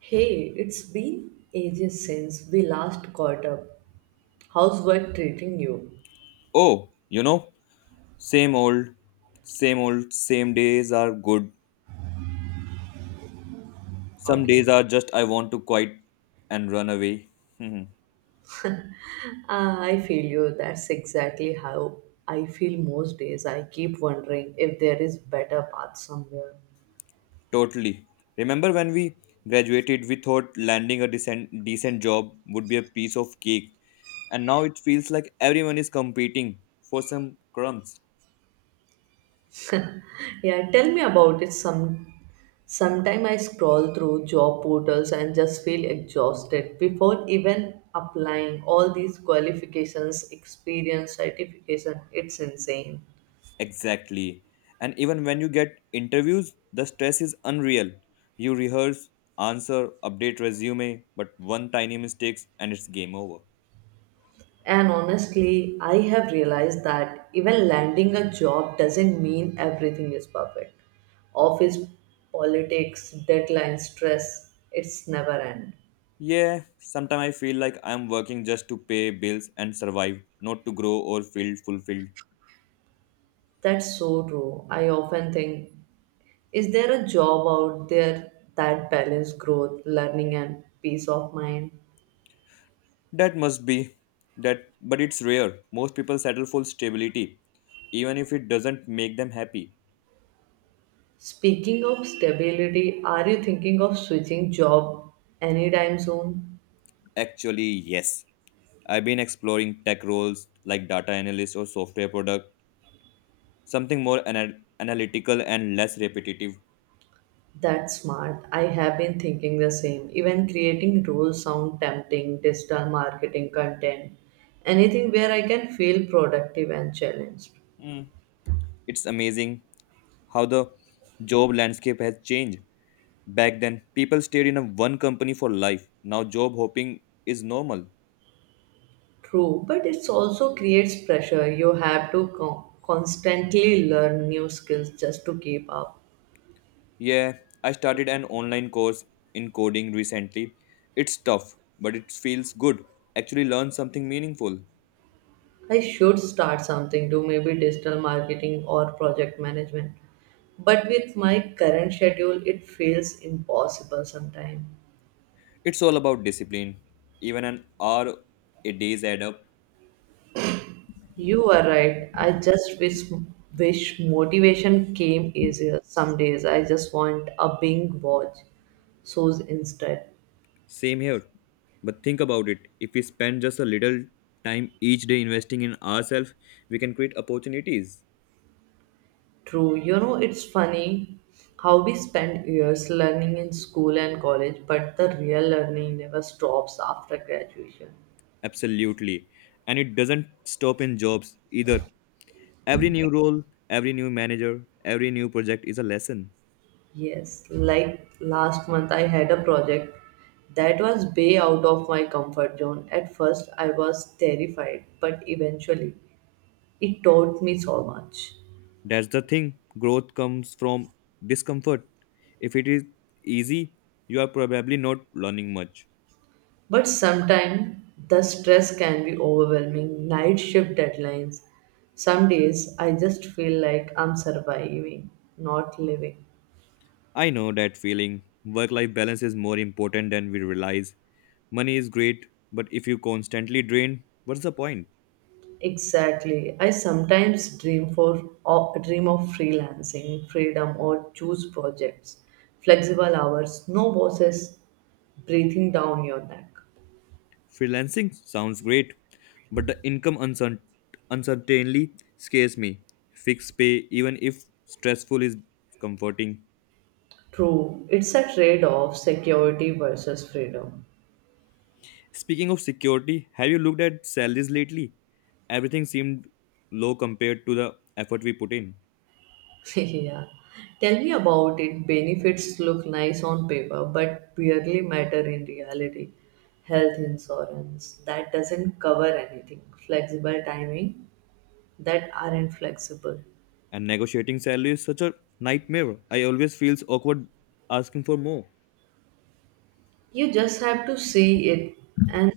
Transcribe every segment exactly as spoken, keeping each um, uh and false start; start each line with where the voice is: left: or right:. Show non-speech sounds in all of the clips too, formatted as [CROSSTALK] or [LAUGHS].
right: Hey, it's been ages since we last caught up. How's work treating you?
left: Oh, you know, same old, same old, same days are good. Some
right: Okay.
left: days are just I want to quit and run away. Mhm.
right: Ah, I feel you. That's exactly how I feel most days. I keep wondering if there is better path somewhere.
left: totally. Remember when we graduated, we thought landing a decent, decent job would be a piece of cake, and now it feels like everyone is competing for some crumbs.
right: Yeah, tell me about it some sometime I scroll through job portals and just feel exhausted before even applying all these qualifications, experience, certification. It's insane.
left: Exactly. And even when you get interviews, the stress is unreal. You rehearse, answer, update resume, but one tiny mistake and it's game over.
right: And honestly, I have realized that even landing a job doesn't mean everything is perfect. Office politics, deadline stress, it's never end.
left: Yeah, sometimes I feel like I'm working just to pay bills and survive, not to grow or feel fulfilled.
right: That's so true. I often think, is there a job out there that balances growth, learning, and peace of mind?
left: That must be that, but it's rare. Most people settle for stability, even if it doesn't make them happy.
right: Speaking of stability, are you thinking of switching job anytime soon?
left: Actually, yes. I've been exploring tech roles like data analyst or software product, something more ana- analytical and less repetitive.
right: That's smart. I have been thinking the same. Even creating rules sound tempting, digital marketing content, anything where I can feel productive and challenged.
left: Mm. It's amazing how the job landscape has changed. Back then, people stayed in a one company for life. Now job hopping is normal.
right: True, but it also creates pressure. You have to con- constantly learn new skills just to keep up.
left: Yeah, I started an online course in coding recently. It's tough, but it feels good. Actually learn something meaningful.
right: I should start something do maybe digital marketing or project management. But with my current schedule, it feels impossible sometimes.
left: It's all about discipline. Even an hour a days add up.
right: You are right. I just wish wish motivation came easier. Some days I just want a big watch shows instead.
left: Same here. But think about it. If we spend just a little time each day investing in ourselves, we can create opportunities.
right: True. You know, it's funny how we spend years learning in school and college, but the real learning never stops after graduation.
left: Absolutely. And it doesn't stop in jobs either. Every new role, every new manager, every new project is a lesson.
right: Yes, like last month I had a project that was way out of my comfort zone. At first I was terrified, but eventually it taught me so much.
left: That's the thing. Growth comes from discomfort. If it is easy, you are probably not learning much.
right: But sometimes the stress can be overwhelming. Night shift deadlines. Some days I just feel like I'm surviving, not living.
left: I know that feeling. Work life balance is more important than we realize. Money is great, but if you constantly drain, what's the point?
right: Exactly. I sometimes dream for or dream of freelancing, freedom or choose projects, flexible hours, no bosses breathing down your neck.
left: Freelancing sounds great, but the income uncertain- uncertainly scares me. Fixed pay, even if stressful, is comforting.
right: True. It's a trade-off security versus freedom.
left: Speaking of security, have you looked at salaries lately? Everything seemed low compared to the effort we put in.
right: [LAUGHS] yeah. Tell me about it. Benefits look nice on paper, but barely matter in reality. Health insurance that doesn't cover anything. Flexible timing that aren't flexible.
left: And negotiating salary is such a nightmare. I always feel awkward asking for more.
right: You just have to see it and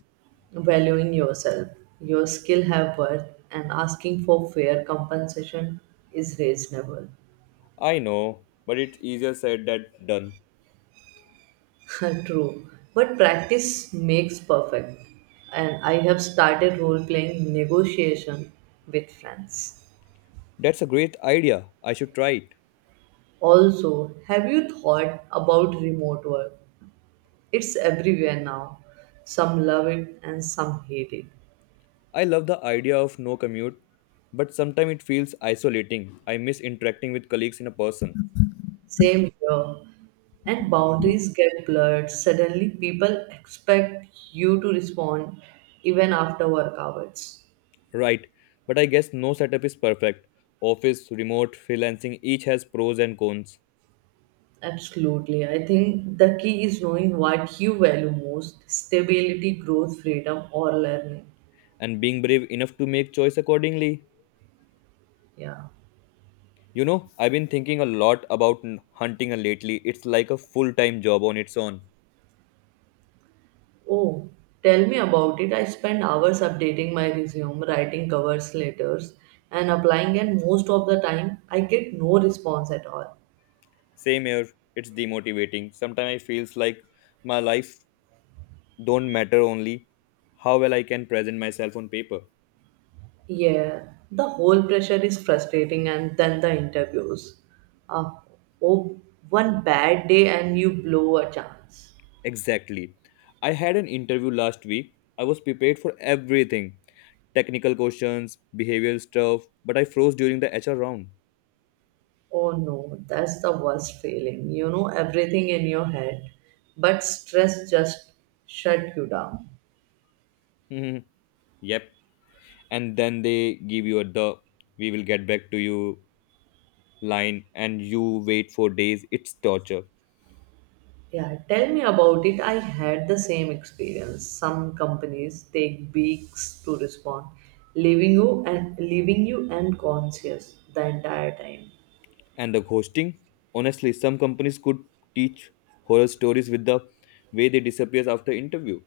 right: valuing yourself. Your skill have worth and asking for fair compensation is reasonable.
left: I know, but it's easier said than done.
right: [LAUGHS] True, but practice makes perfect, and I have started role playing negotiation with friends.
left: That's a great idea. I should try it.
right: Also, have you thought about remote work? It's everywhere now. Some love it and some hate it.
left: I love the idea of no commute, but sometimes it feels isolating. I miss interacting with colleagues in a person.
right: Same here. And boundaries get blurred. Suddenly, people expect you to respond even after work hours.
left: Right, but I guess no setup is perfect. Office, remote, freelancing each has pros and cons.
right: Absolutely. I think the key is knowing what you value most stability, growth, freedom, or learning.
left: and being brave enough to make choice accordingly.
right: Yeah.
left: You know, I've been thinking a lot about n- hunting lately. It's like a full-time job on its own.
right: Oh, tell me about it. I spend hours updating my resume, writing covers letters, and applying, and most of the time, I get no response at all.
left: Same here, it's demotivating. Sometimes I feels like my life don't matter only how well I can present myself on paper.
right: Yeah, the whole pressure is frustrating, and then the interviews. Uh, oh, one bad day, and you blow a chance.
left: Exactly. I had an interview last week. I was prepared for everything. Technical questions, behavioral stuff, but I froze during the H R round.
right: Oh no, that's the worst feeling. You know everything in your head, but stress just shut you down.
left: [LAUGHS] yep. And then they give you the "we will get back to you" line, and you wait for days. It's torture
right: Yeah, tell me about it. I had the same experience. Some companies take weeks to respond, leaving you and leaving you unconscious the entire time.
left: and the ghosting, honestly, some companies could teach horror stories with the way they disappear after interview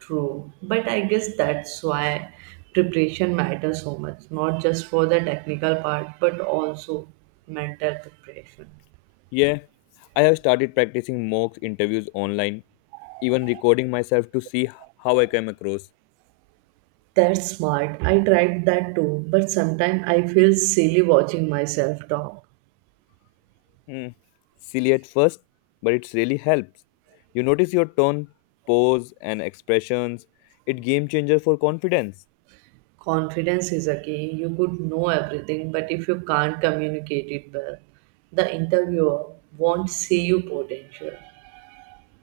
right: True, but I guess that's why preparation matters so much, not just for the technical part, but also mental preparation.
left: yeah I have started practicing mock interviews online, even recording myself to see how I came across
right: That's smart. I tried that too, but sometimes I feel silly watching myself talk.
left: Hmm, silly at first, but it really helps. You notice your tone, pose, and expressions. It game changer for confidence.
right: Confidence is a key. You could know everything, but if you can't communicate it well, the interviewer won't see your potential.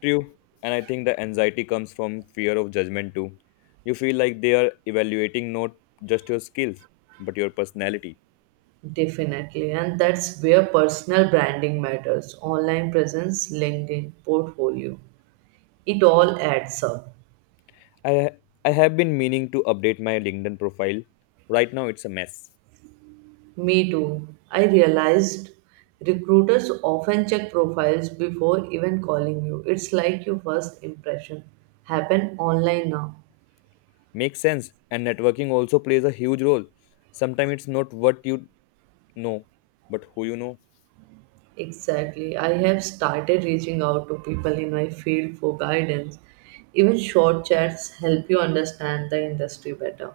left: True, and I think the anxiety comes from fear of judgment too. You feel like they are evaluating not just your skills, but your personality.
right: Definitely, and that's where personal branding matters. Online presence, LinkedIn, portfolio. It all adds up.
left: I I have been meaning to update my LinkedIn profile. Right now it's a mess.
right: Me too. I realized recruiters often check profiles before even calling you. It's like your first impression happen online now.
left: Makes sense, and networking also plays a huge role. Sometimes it's not what you know, but who you know.
right: Exactly. I have started reaching out to people in my field for guidance. Even short chats help you understand the industry better.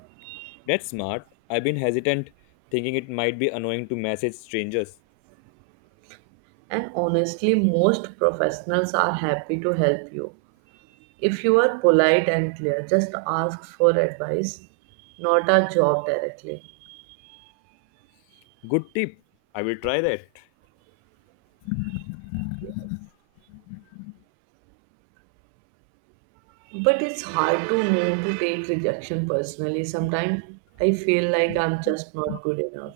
left: That's smart. I've been hesitant, thinking it might be annoying to message strangers.
right: And honestly, most professionals are happy to help you. If you are polite and clear, just ask for advice, not a job directly.
left: Good tip. I will try that.
right: But it's hard to know to take rejection personally. Sometimes I feel like I'm just not good enough.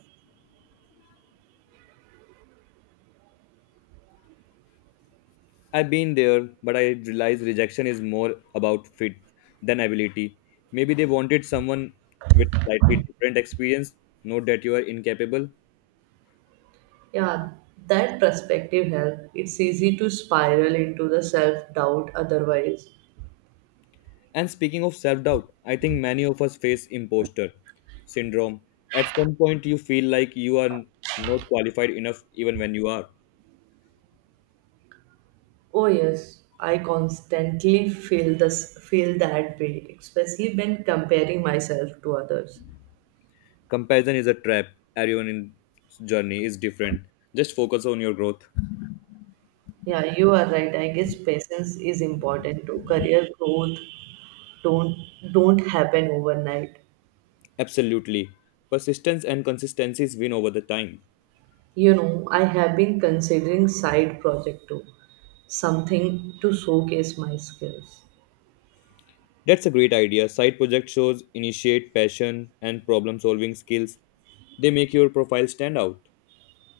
left: I've been there, but I realize rejection is more about fit than ability. Maybe they wanted someone with slightly different experience, not that you are incapable.
right: Yeah, that perspective helps. It's easy to spiral into the self doubt otherwise.
left: And speaking of self doubt, I think many of us face imposter syndrome. At some point, you feel like you are not qualified enough, even when you are.
right: Oh yes, I constantly feel this feel that way, especially when comparing myself to others.
left: Comparison is a trap. Everyone in journey is different. Just focus on your growth.
right: Yeah, you are right. I guess patience is important too. Career growth don't don't happen overnight.
left: Absolutely. Persistence and consistencies win over the time.
right: You know, I have been considering side project too, something to showcase my skills.
left: That's a great idea. Side project shows initiate passion and problem solving skills. They make your profile stand out.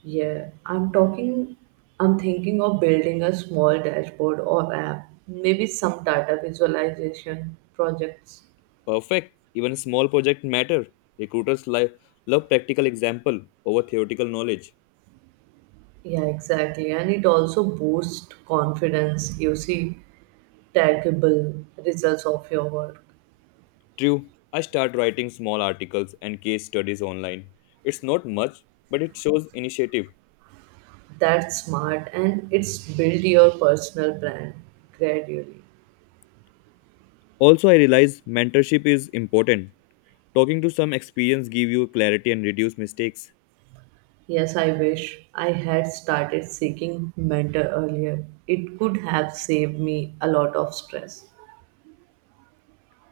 right: Yeah, I'm talking I'm thinking of building a small dashboard or app, maybe some data visualization projects.
left: Perfect. Even small project matter. Recruiters li- love practical example over theoretical knowledge.
right: Yeah, exactly. And it also boosts confidence. You see tangible results of your work.
left: True. I start writing small articles and case studies online. It's not much, but it shows initiative.
right: That's smart and it's build your personal brand gradually.
left: Also, I realize mentorship is important. Talking to some experience give you clarity and reduce mistakes.
right: Yes, I wish I had started seeking mentor earlier. It could have saved me a lot of stress.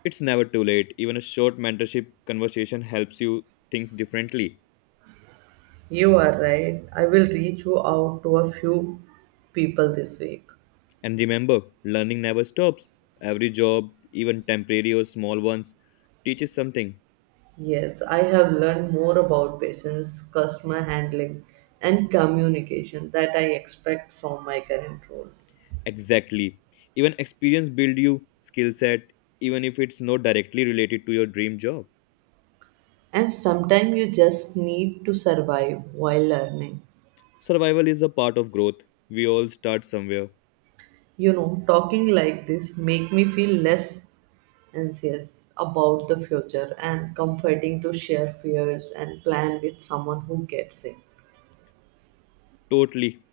left: It's never too late. Even a short mentorship conversation helps you think differently.
right: You are right. I will reach you out to a few people this week.
left: And remember, learning never stops. Every job, even temporary or small ones, teaches something.
right: Yes, I have learned more about patience, customer handling, and communication that I expect from my current role.
left: Exactly. Even experience build you skill set even if it's not directly related to your dream job.
right: And sometimes you just need to survive while learning.
left: Survival is a part of growth. We all start somewhere.
right: You know, talking like this make me feel less anxious about the future and comforting to share fears and plan with someone who gets it.
left: Totally.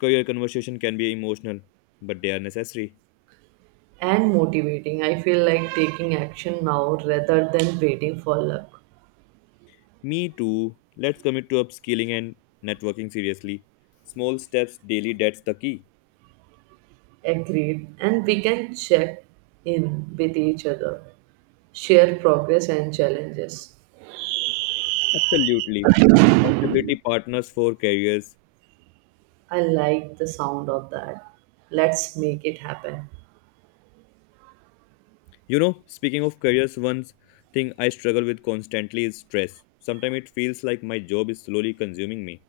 left: Career conversation can be emotional, but they are necessary.
right: And motivating, I feel like taking action now rather than waiting for luck.
left: Me too. Let's commit to upskilling and networking seriously. Small steps daily, that's the key.
right: Agreed. And we can check in with each other, share progress and challenges.
left: Absolutely. Accountability partners for careers
right: I like the sound of that. Let's make it happen.
left: You know, speaking of careers, one thing I struggle with constantly is stress. Sometimes it feels like my job is slowly consuming me.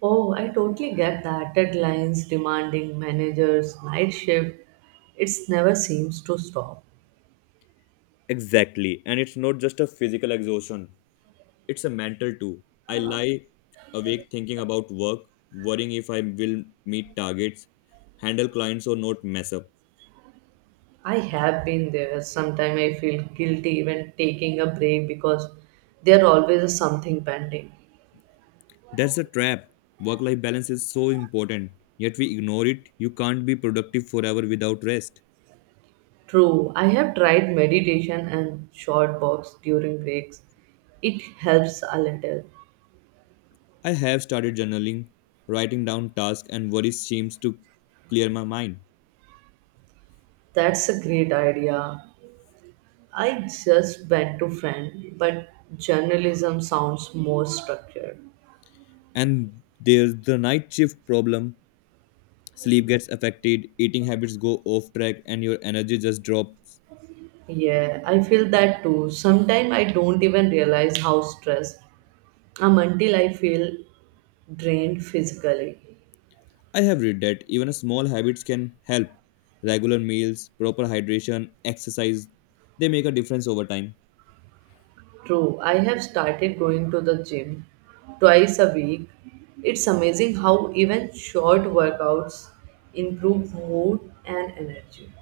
right: Oh, I totally get that. Deadlines, demanding managers, night shift. It never seems to stop.
left: Exactly. And it's not just a physical exhaustion, it's a mental too. I lie awake thinking about work, worrying if I will meet targets, handle clients, or not mess up.
right: I have been there. Sometimes I feel guilty even taking a break because there always is something pending.
left: That's a trap. Work life balance is so important, yet we ignore it. You can't be productive forever without rest.
right: True, I have tried meditation and short walks during breaks. It helps a little.
left: I have started journaling, writing down tasks and worries seems to clear my mind.
right: That's a great idea. I just went to friend, but journalism sounds more structured.
left: And there's the night shift problem. Sleep gets affected, eating habits go off track, and your energy just drops.
right: Yeah, I feel that too. Sometimes I don't even realize how stressed I'm until I feel drained physically.
left: I have read that even a small habits can help. Regular meals, proper hydration, exercise, they make a difference over time.
right: True, I have started going to the gym twice a week. It's amazing how even short workouts improve mood and energy.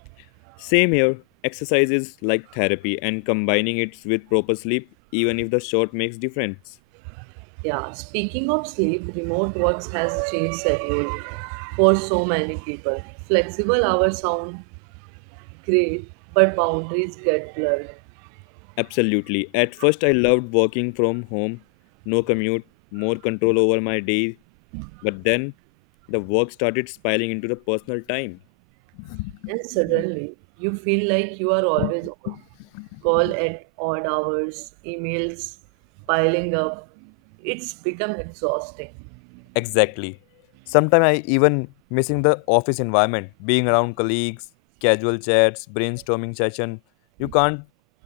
left: Same here. Exercise is like therapy, and combining it with proper sleep, even if the short makes difference.
right: Yeah, speaking of sleep, remote works has changed schedule for so many people. Flexible hours sound great, but boundaries get blurred.
left: Absolutely. At first, I loved working from home, no commute, more control over my days. But then the work started spilling into the personal time.
right: And suddenly, you feel like you are always on call at odd hours, emails piling up. It's become exhausting.
left: Exactly. Sometimes I even missing the office environment, being around colleagues, casual chats, brainstorming session. You can't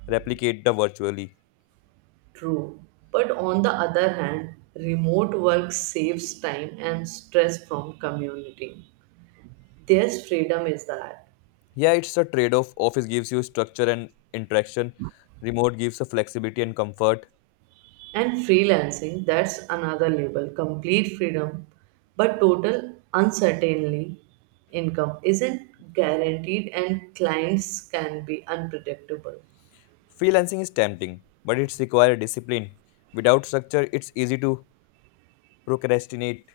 left: replicate the virtually.
right: True. But on the other hand, remote work saves time and stress from community. There's freedom is that.
left: Yeah, it's a trade-off. Office gives you structure and interaction. Remote gives a flexibility and comfort.
right: And freelancing, that's another label. Complete freedom, but total uncertainty income isn't guaranteed and clients can be unpredictable.
left: Freelancing is tempting, but it's requires discipline. Without structure, it's easy to procrastinate.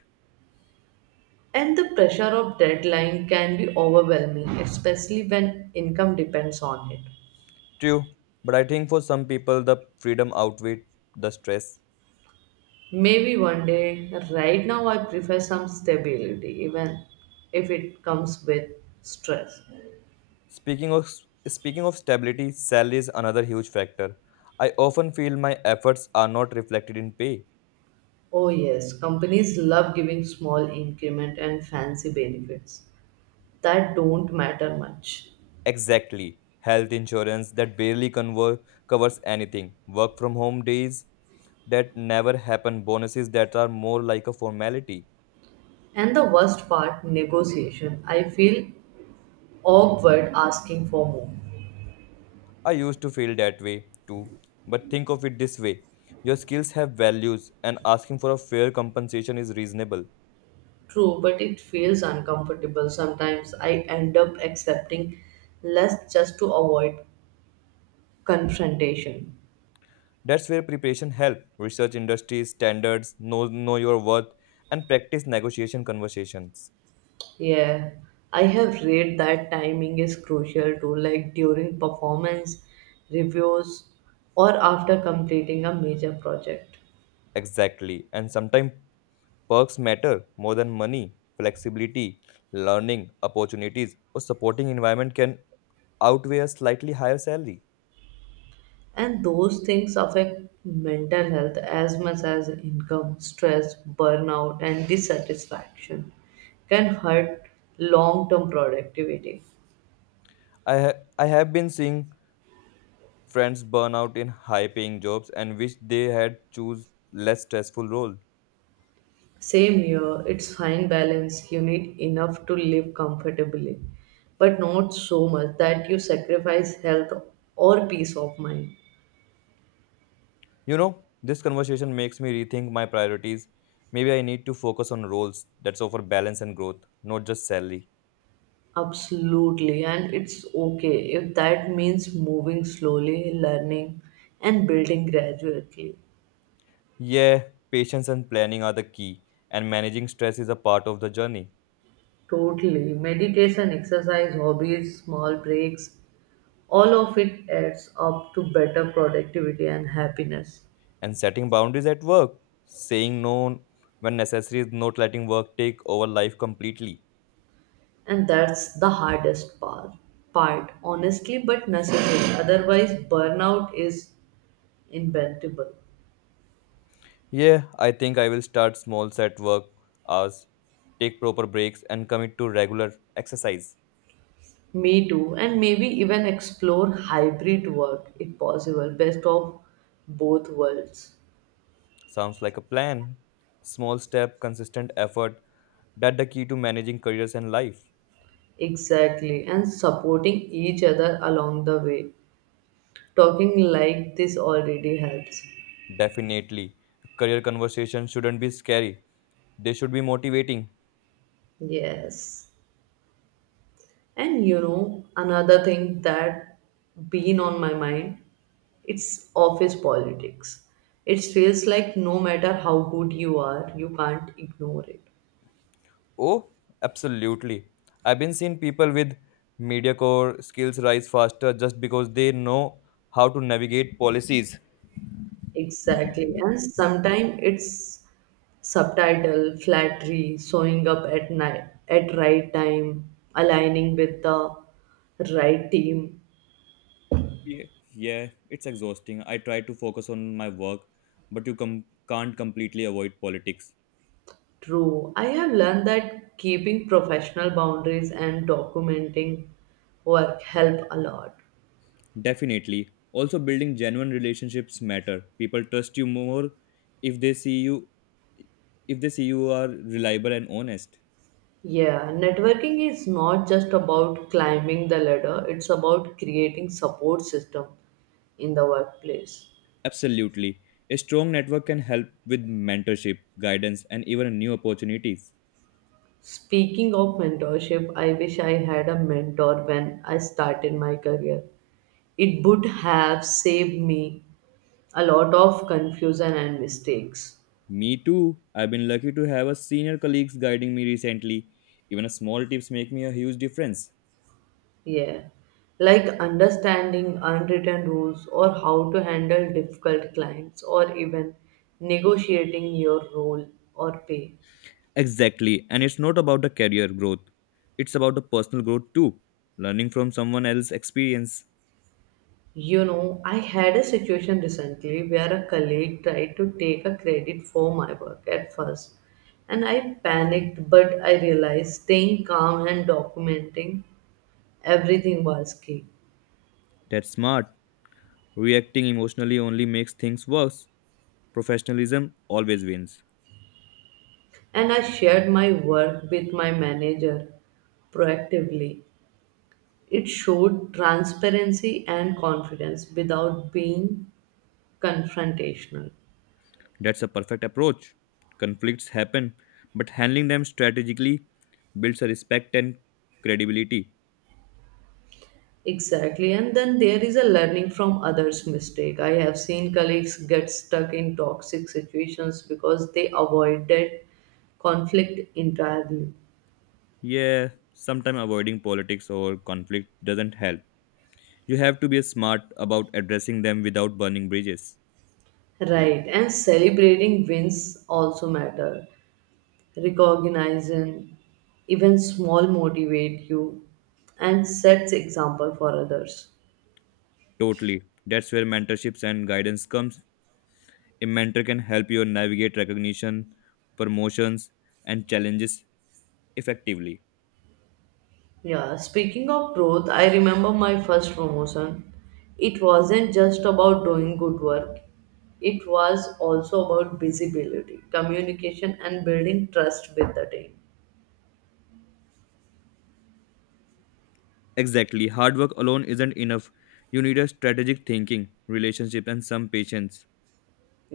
right: And the pressure of deadline can be overwhelming, especially when income depends on it.
left: True, but I think for some people the freedom outweighs the stress.
right: Maybe one day, right now, I prefer some stability, even if it comes with stress.
left: Speaking of speaking of stability, salary is another huge factor. I often feel my efforts are not reflected in pay.
right: Oh, yes, companies love giving small increment and fancy benefits that don't matter much.
left: Exactly. Health insurance that barely conver- covers anything. Work from home days that never happen. Bonuses that are more like a formality.
right: And the worst part, negotiation. I feel awkward asking for more.
left: I used to feel that way too, but think of it this way: your skills have values, and asking for a fair compensation is reasonable.
right: True, but it feels uncomfortable. Sometimes I end up accepting less just to avoid confrontation.
left: That's where preparation helps research industries, standards, know, know your worth, and practice negotiation conversations.
right: Yeah, I have read that timing is crucial too, like during performance reviews or after completing a major project.
left: Exactly, and sometimes perks matter more than money. Flexibility, learning opportunities, or supporting environment can outweigh a slightly higher salary.
right: And those things affect mental health as much as income, stress, burnout, and dissatisfaction can hurt long term productivity.
left: I, ha- I have been seeing friends burn out in high paying jobs and wish they had choose less stressful role
right: Same here, it's fine balance. You need enough to live comfortably, but not so much that you sacrifice health or peace of mind.
left: you know this conversation makes me rethink my priorities. Maybe I need to focus on roles that offer balance and growth, not just salary
right: Absolutely, and it's okay if that means moving slowly, learning, and building gradually.
left: yeah patience and planning are the key, and managing stress is a part of the journey.
right: Totally. Meditation, exercise, hobbies, small breaks, all of it adds up to better productivity and happiness.
left: And setting boundaries at work, saying no when necessary, is not letting work take over life completely
right: And that's the hardest part part honestly, but necessary, otherwise burnout is inevitable.
left: yeah I think I will start small, set work hours. Take proper breaks and commit to regular exercise.
right: Me too, and maybe even explore hybrid work if possible, best of both worlds.
left: Sounds like a plan. Small step, consistent effort. That's the key to managing careers and life.
right: Exactly, and supporting each other along the way, talking like this already helps.
left: Definitely. Career conversations shouldn't be scary. They should be motivating.
right: Yes. And you know, another thing that been on my mind, it's office politics. It feels like no matter how good you are, you can't ignore it.
left: Oh, absolutely. I've been seeing people with mediocre skills rise faster just because they know how to navigate policies.
right: Exactly. And sometimes it's subtitle, flattery, showing up at night at right time, aligning with the right team.
left: Yeah, yeah, it's exhausting. I try to focus on my work, but you com- can't completely avoid politics.
right: True. I have learned that keeping professional boundaries and documenting work help a lot.
left: Definitely. Also, building genuine relationships matter. People trust you more if they see you if they see you are reliable and honest.
right: Yeah, networking is not just about climbing the ladder, it's about creating support system in the workplace.
left: Absolutely. A strong network can help with mentorship, guidance, and even new opportunities.
right: Speaking of mentorship, I wish I had a mentor when I started my career. It would have saved me a lot of confusion and mistakes.
left: Me too. I've been lucky to have a senior colleagues guiding me recently. Even a small tips make me a huge difference.
right: Yeah. Like understanding unwritten rules or how to handle difficult clients or even negotiating your role or pay.
left: Exactly. And it's not about the career growth. It's about the personal growth too. Learning from someone else's experience.
right: You know, I had a situation recently where a colleague tried to take a credit for my work at first, and I panicked, but I realized staying calm and documenting everything was key.
left: That's smart. Reacting emotionally only makes things worse. Professionalism always wins.
right: And I shared my work with my manager proactively. It showed transparency and confidence without being confrontational.
left: That's a perfect approach. Conflicts happen, but handling them strategically builds a respect and credibility.
right: Exactly, and then there is a learning from others' mistake. I have seen colleagues get stuck in toxic situations because they avoided conflict entirely.
left: Yeah, sometimes avoiding politics or conflict doesn't help. You have to be smart about addressing them without burning bridges.
right: Right, and celebrating wins also matter. Recognizing even small motivate you and sets example for others.
left: Totally. That's where mentorships and guidance comes. A mentor can help you navigate recognition, promotions, and challenges effectively.
right: Yeah, speaking of growth, I remember my first promotion. It wasn't just about doing good work, it was also about visibility, communication, and building trust with the team.
left: Exactly. Hard work alone isn't enough. You need a strategic thinking, relationship, and some patience.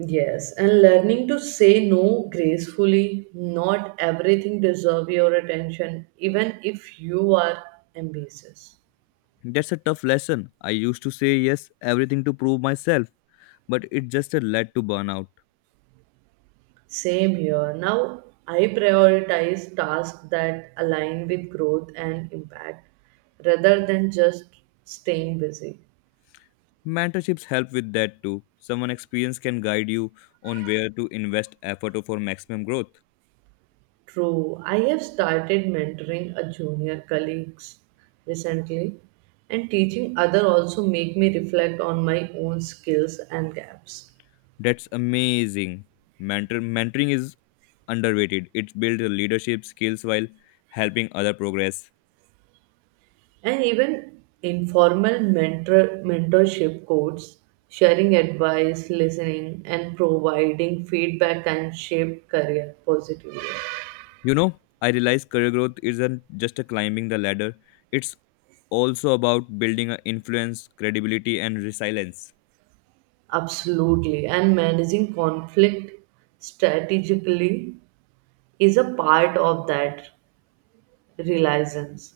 right: Yes, and learning to say no gracefully. Not everything deserves your attention, even if you are ambitious.
left: That's a tough lesson. I used to say yes everything to prove myself, but it just led to burnout.
right: Same here. Now I prioritize tasks that align with growth and impact rather than just staying busy.
left: Mentorships help with that too. Someone experienced can guide you on where to invest effort for maximum growth.
right: True, I have started mentoring a junior colleagues recently and teaching other also make me reflect on my own skills and gaps.
left: That's amazing. Mentor mentoring is underrated. It builds leadership skills while helping other progress.
right: And even informal mentor mentorship codes, sharing advice, listening and providing feedback can shape career positively.
left: You know, I realize career growth isn't just a climbing the ladder, it's also about building an influence, credibility, and resilience.
right: Absolutely. And managing conflict strategically is a part of that realizance.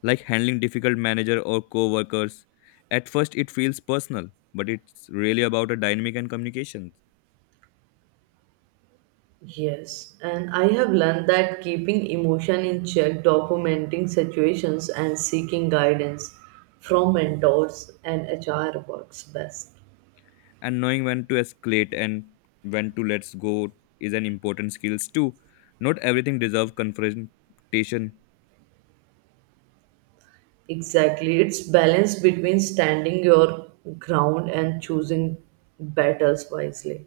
left: Like handling difficult manager or co-workers. At first it feels personal, but it's really about a dynamic and communication.
right: Yes. And I have learned that keeping emotion in check, documenting situations, and seeking guidance from mentors and H R works best.
left: And knowing when to escalate and when to let go is an important skills too. Not everything deserves confrontation.
right: Exactly. It's balance between standing your ground and choosing battles wisely.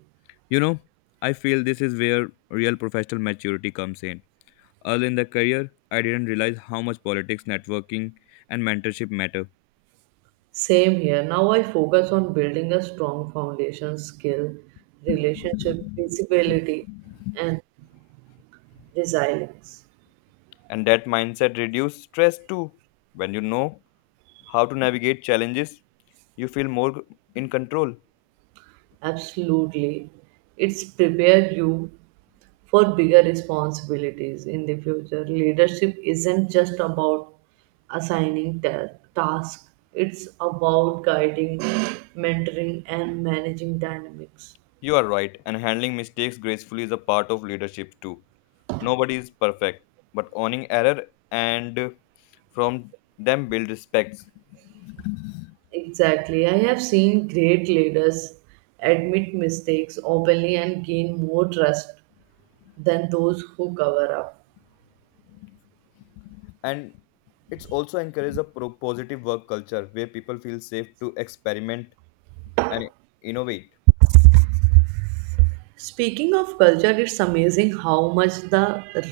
left: You know, I feel this is where real professional maturity comes in. Early in the career, I didn't realize how much politics, networking, and mentorship matter.
right: Same here. Now I focus on building a strong foundation, skill, relationship, visibility, and resilience.
left: And that mindset reduces stress too. When you know how to navigate challenges, you feel more in control.
right: Absolutely. It's prepare you for bigger responsibilities in the future. Leadership isn't just about assigning ta- tasks, it's about guiding, mentoring, and managing dynamics.
left: You are right, and handling mistakes gracefully is a part of leadership too. Nobody is perfect, but owning error and from them build respect.
right: Exactly. I have seen great leaders admit mistakes openly and gain more trust than those who cover up.
left: And it's also encourages a pro- positive work culture where people feel safe to experiment and innovate.
right: Speaking of culture, it's amazing how much the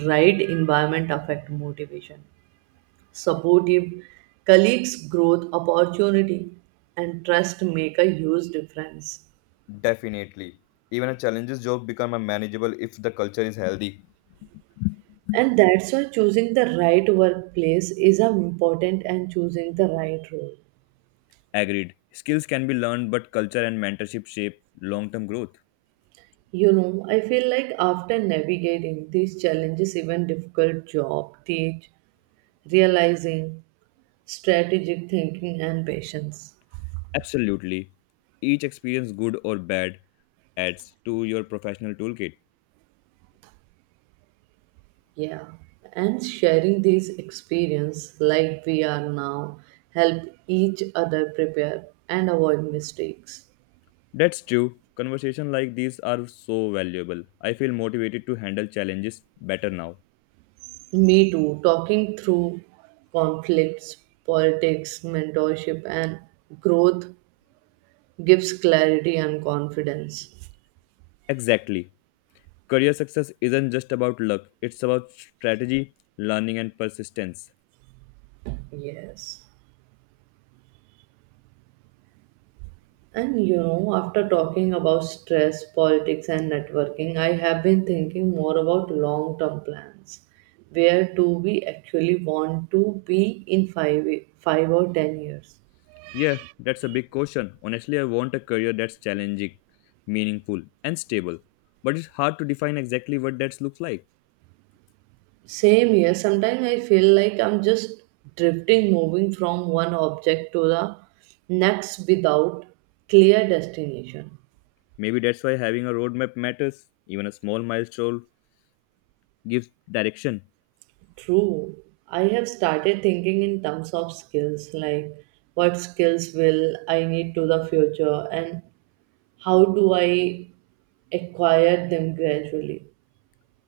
right: right environment affect motivation. Supportive colleagues, growth, opportunity, and trust make a huge difference.
left: Definitely. Even a challenges job become a manageable if the culture is healthy.
right: And that's why choosing the right workplace is important and choosing the right role.
left: Agreed. Skills can be learned, but culture and mentorship shape long term growth.
right: You know, I feel like after navigating these challenges, even difficult job, teach, realizing, strategic thinking and patience.
left: Absolutely. Each experience, good or bad, adds to your professional toolkit.
right: Yeah. And sharing these experience like we are now help each other prepare and avoid mistakes.
left: That's true. Conversations like these are so valuable. I feel motivated to handle challenges better now.
right: Me too, talking through conflicts, politics, mentorship and growth gives clarity and confidence.
left: Exactly. Career success isn't just about luck, it's about strategy, learning, and persistence.
right: Yes. And you know, after talking about stress, politics, and networking, I have been thinking more about long term plans. Where do we actually want to be in five, five or ten years?
left: Yeah, that's a big question. Honestly, I want a career that's challenging, meaningful, and stable. But it's hard to define exactly what that looks like.
right: Same here, sometimes I feel like I'm just drifting, moving from one object to the next without clear destination.
left: Maybe that's why having a roadmap matters. Even a small milestone gives direction.
right: True. I have started thinking in terms of skills, like what skills will I need to the future and how do I acquire them gradually.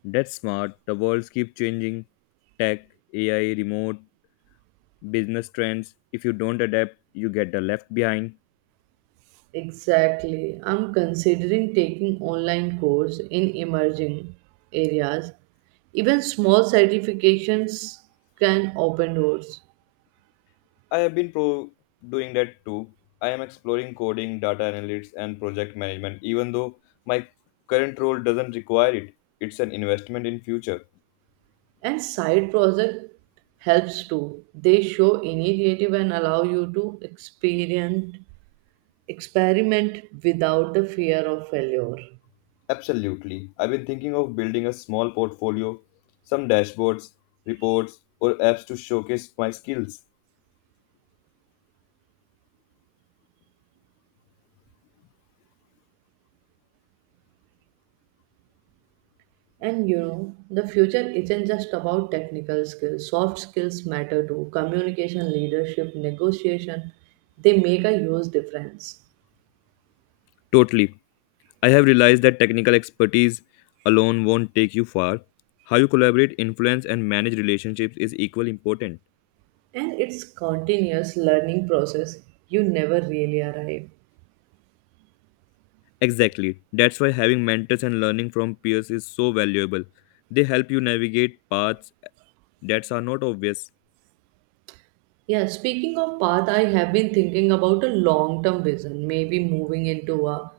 left: That's smart. The worlds keep changing. Tech, A I, remote, business trends. If you don't adapt, you get the left behind.
right: Exactly. I'm considering taking online course in emerging areas. Even small certifications can open doors.
left: I have been pro doing that too. I am exploring coding, data analytics, and project management, even though my current role doesn't require it. It's an investment in future.
right: And side project helps too. They show initiative and allow you to experience experiment without the fear of failure.
left: Absolutely. I've been thinking of building a small portfolio, some dashboards, reports, or apps to showcase my skills.
right: And you know, the future isn't just about technical skills, soft skills matter too, communication, leadership, negotiation, they make a huge difference.
left: Totally. I have realized that technical expertise alone won't take you far. How you collaborate, influence, and manage relationships is equally important.
right: And it's continuous learning process, you never really arrive.
left: Exactly. That's why having mentors and learning from peers is so valuable. They help you navigate paths that are not obvious.
right: Yeah, speaking of path, I have been thinking about a long term vision, maybe moving into a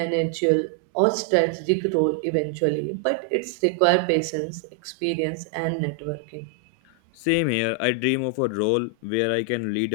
right: managerial or strategic role eventually, but it's require patience, experience and networking.
left: Same here, I dream of a role where I can lead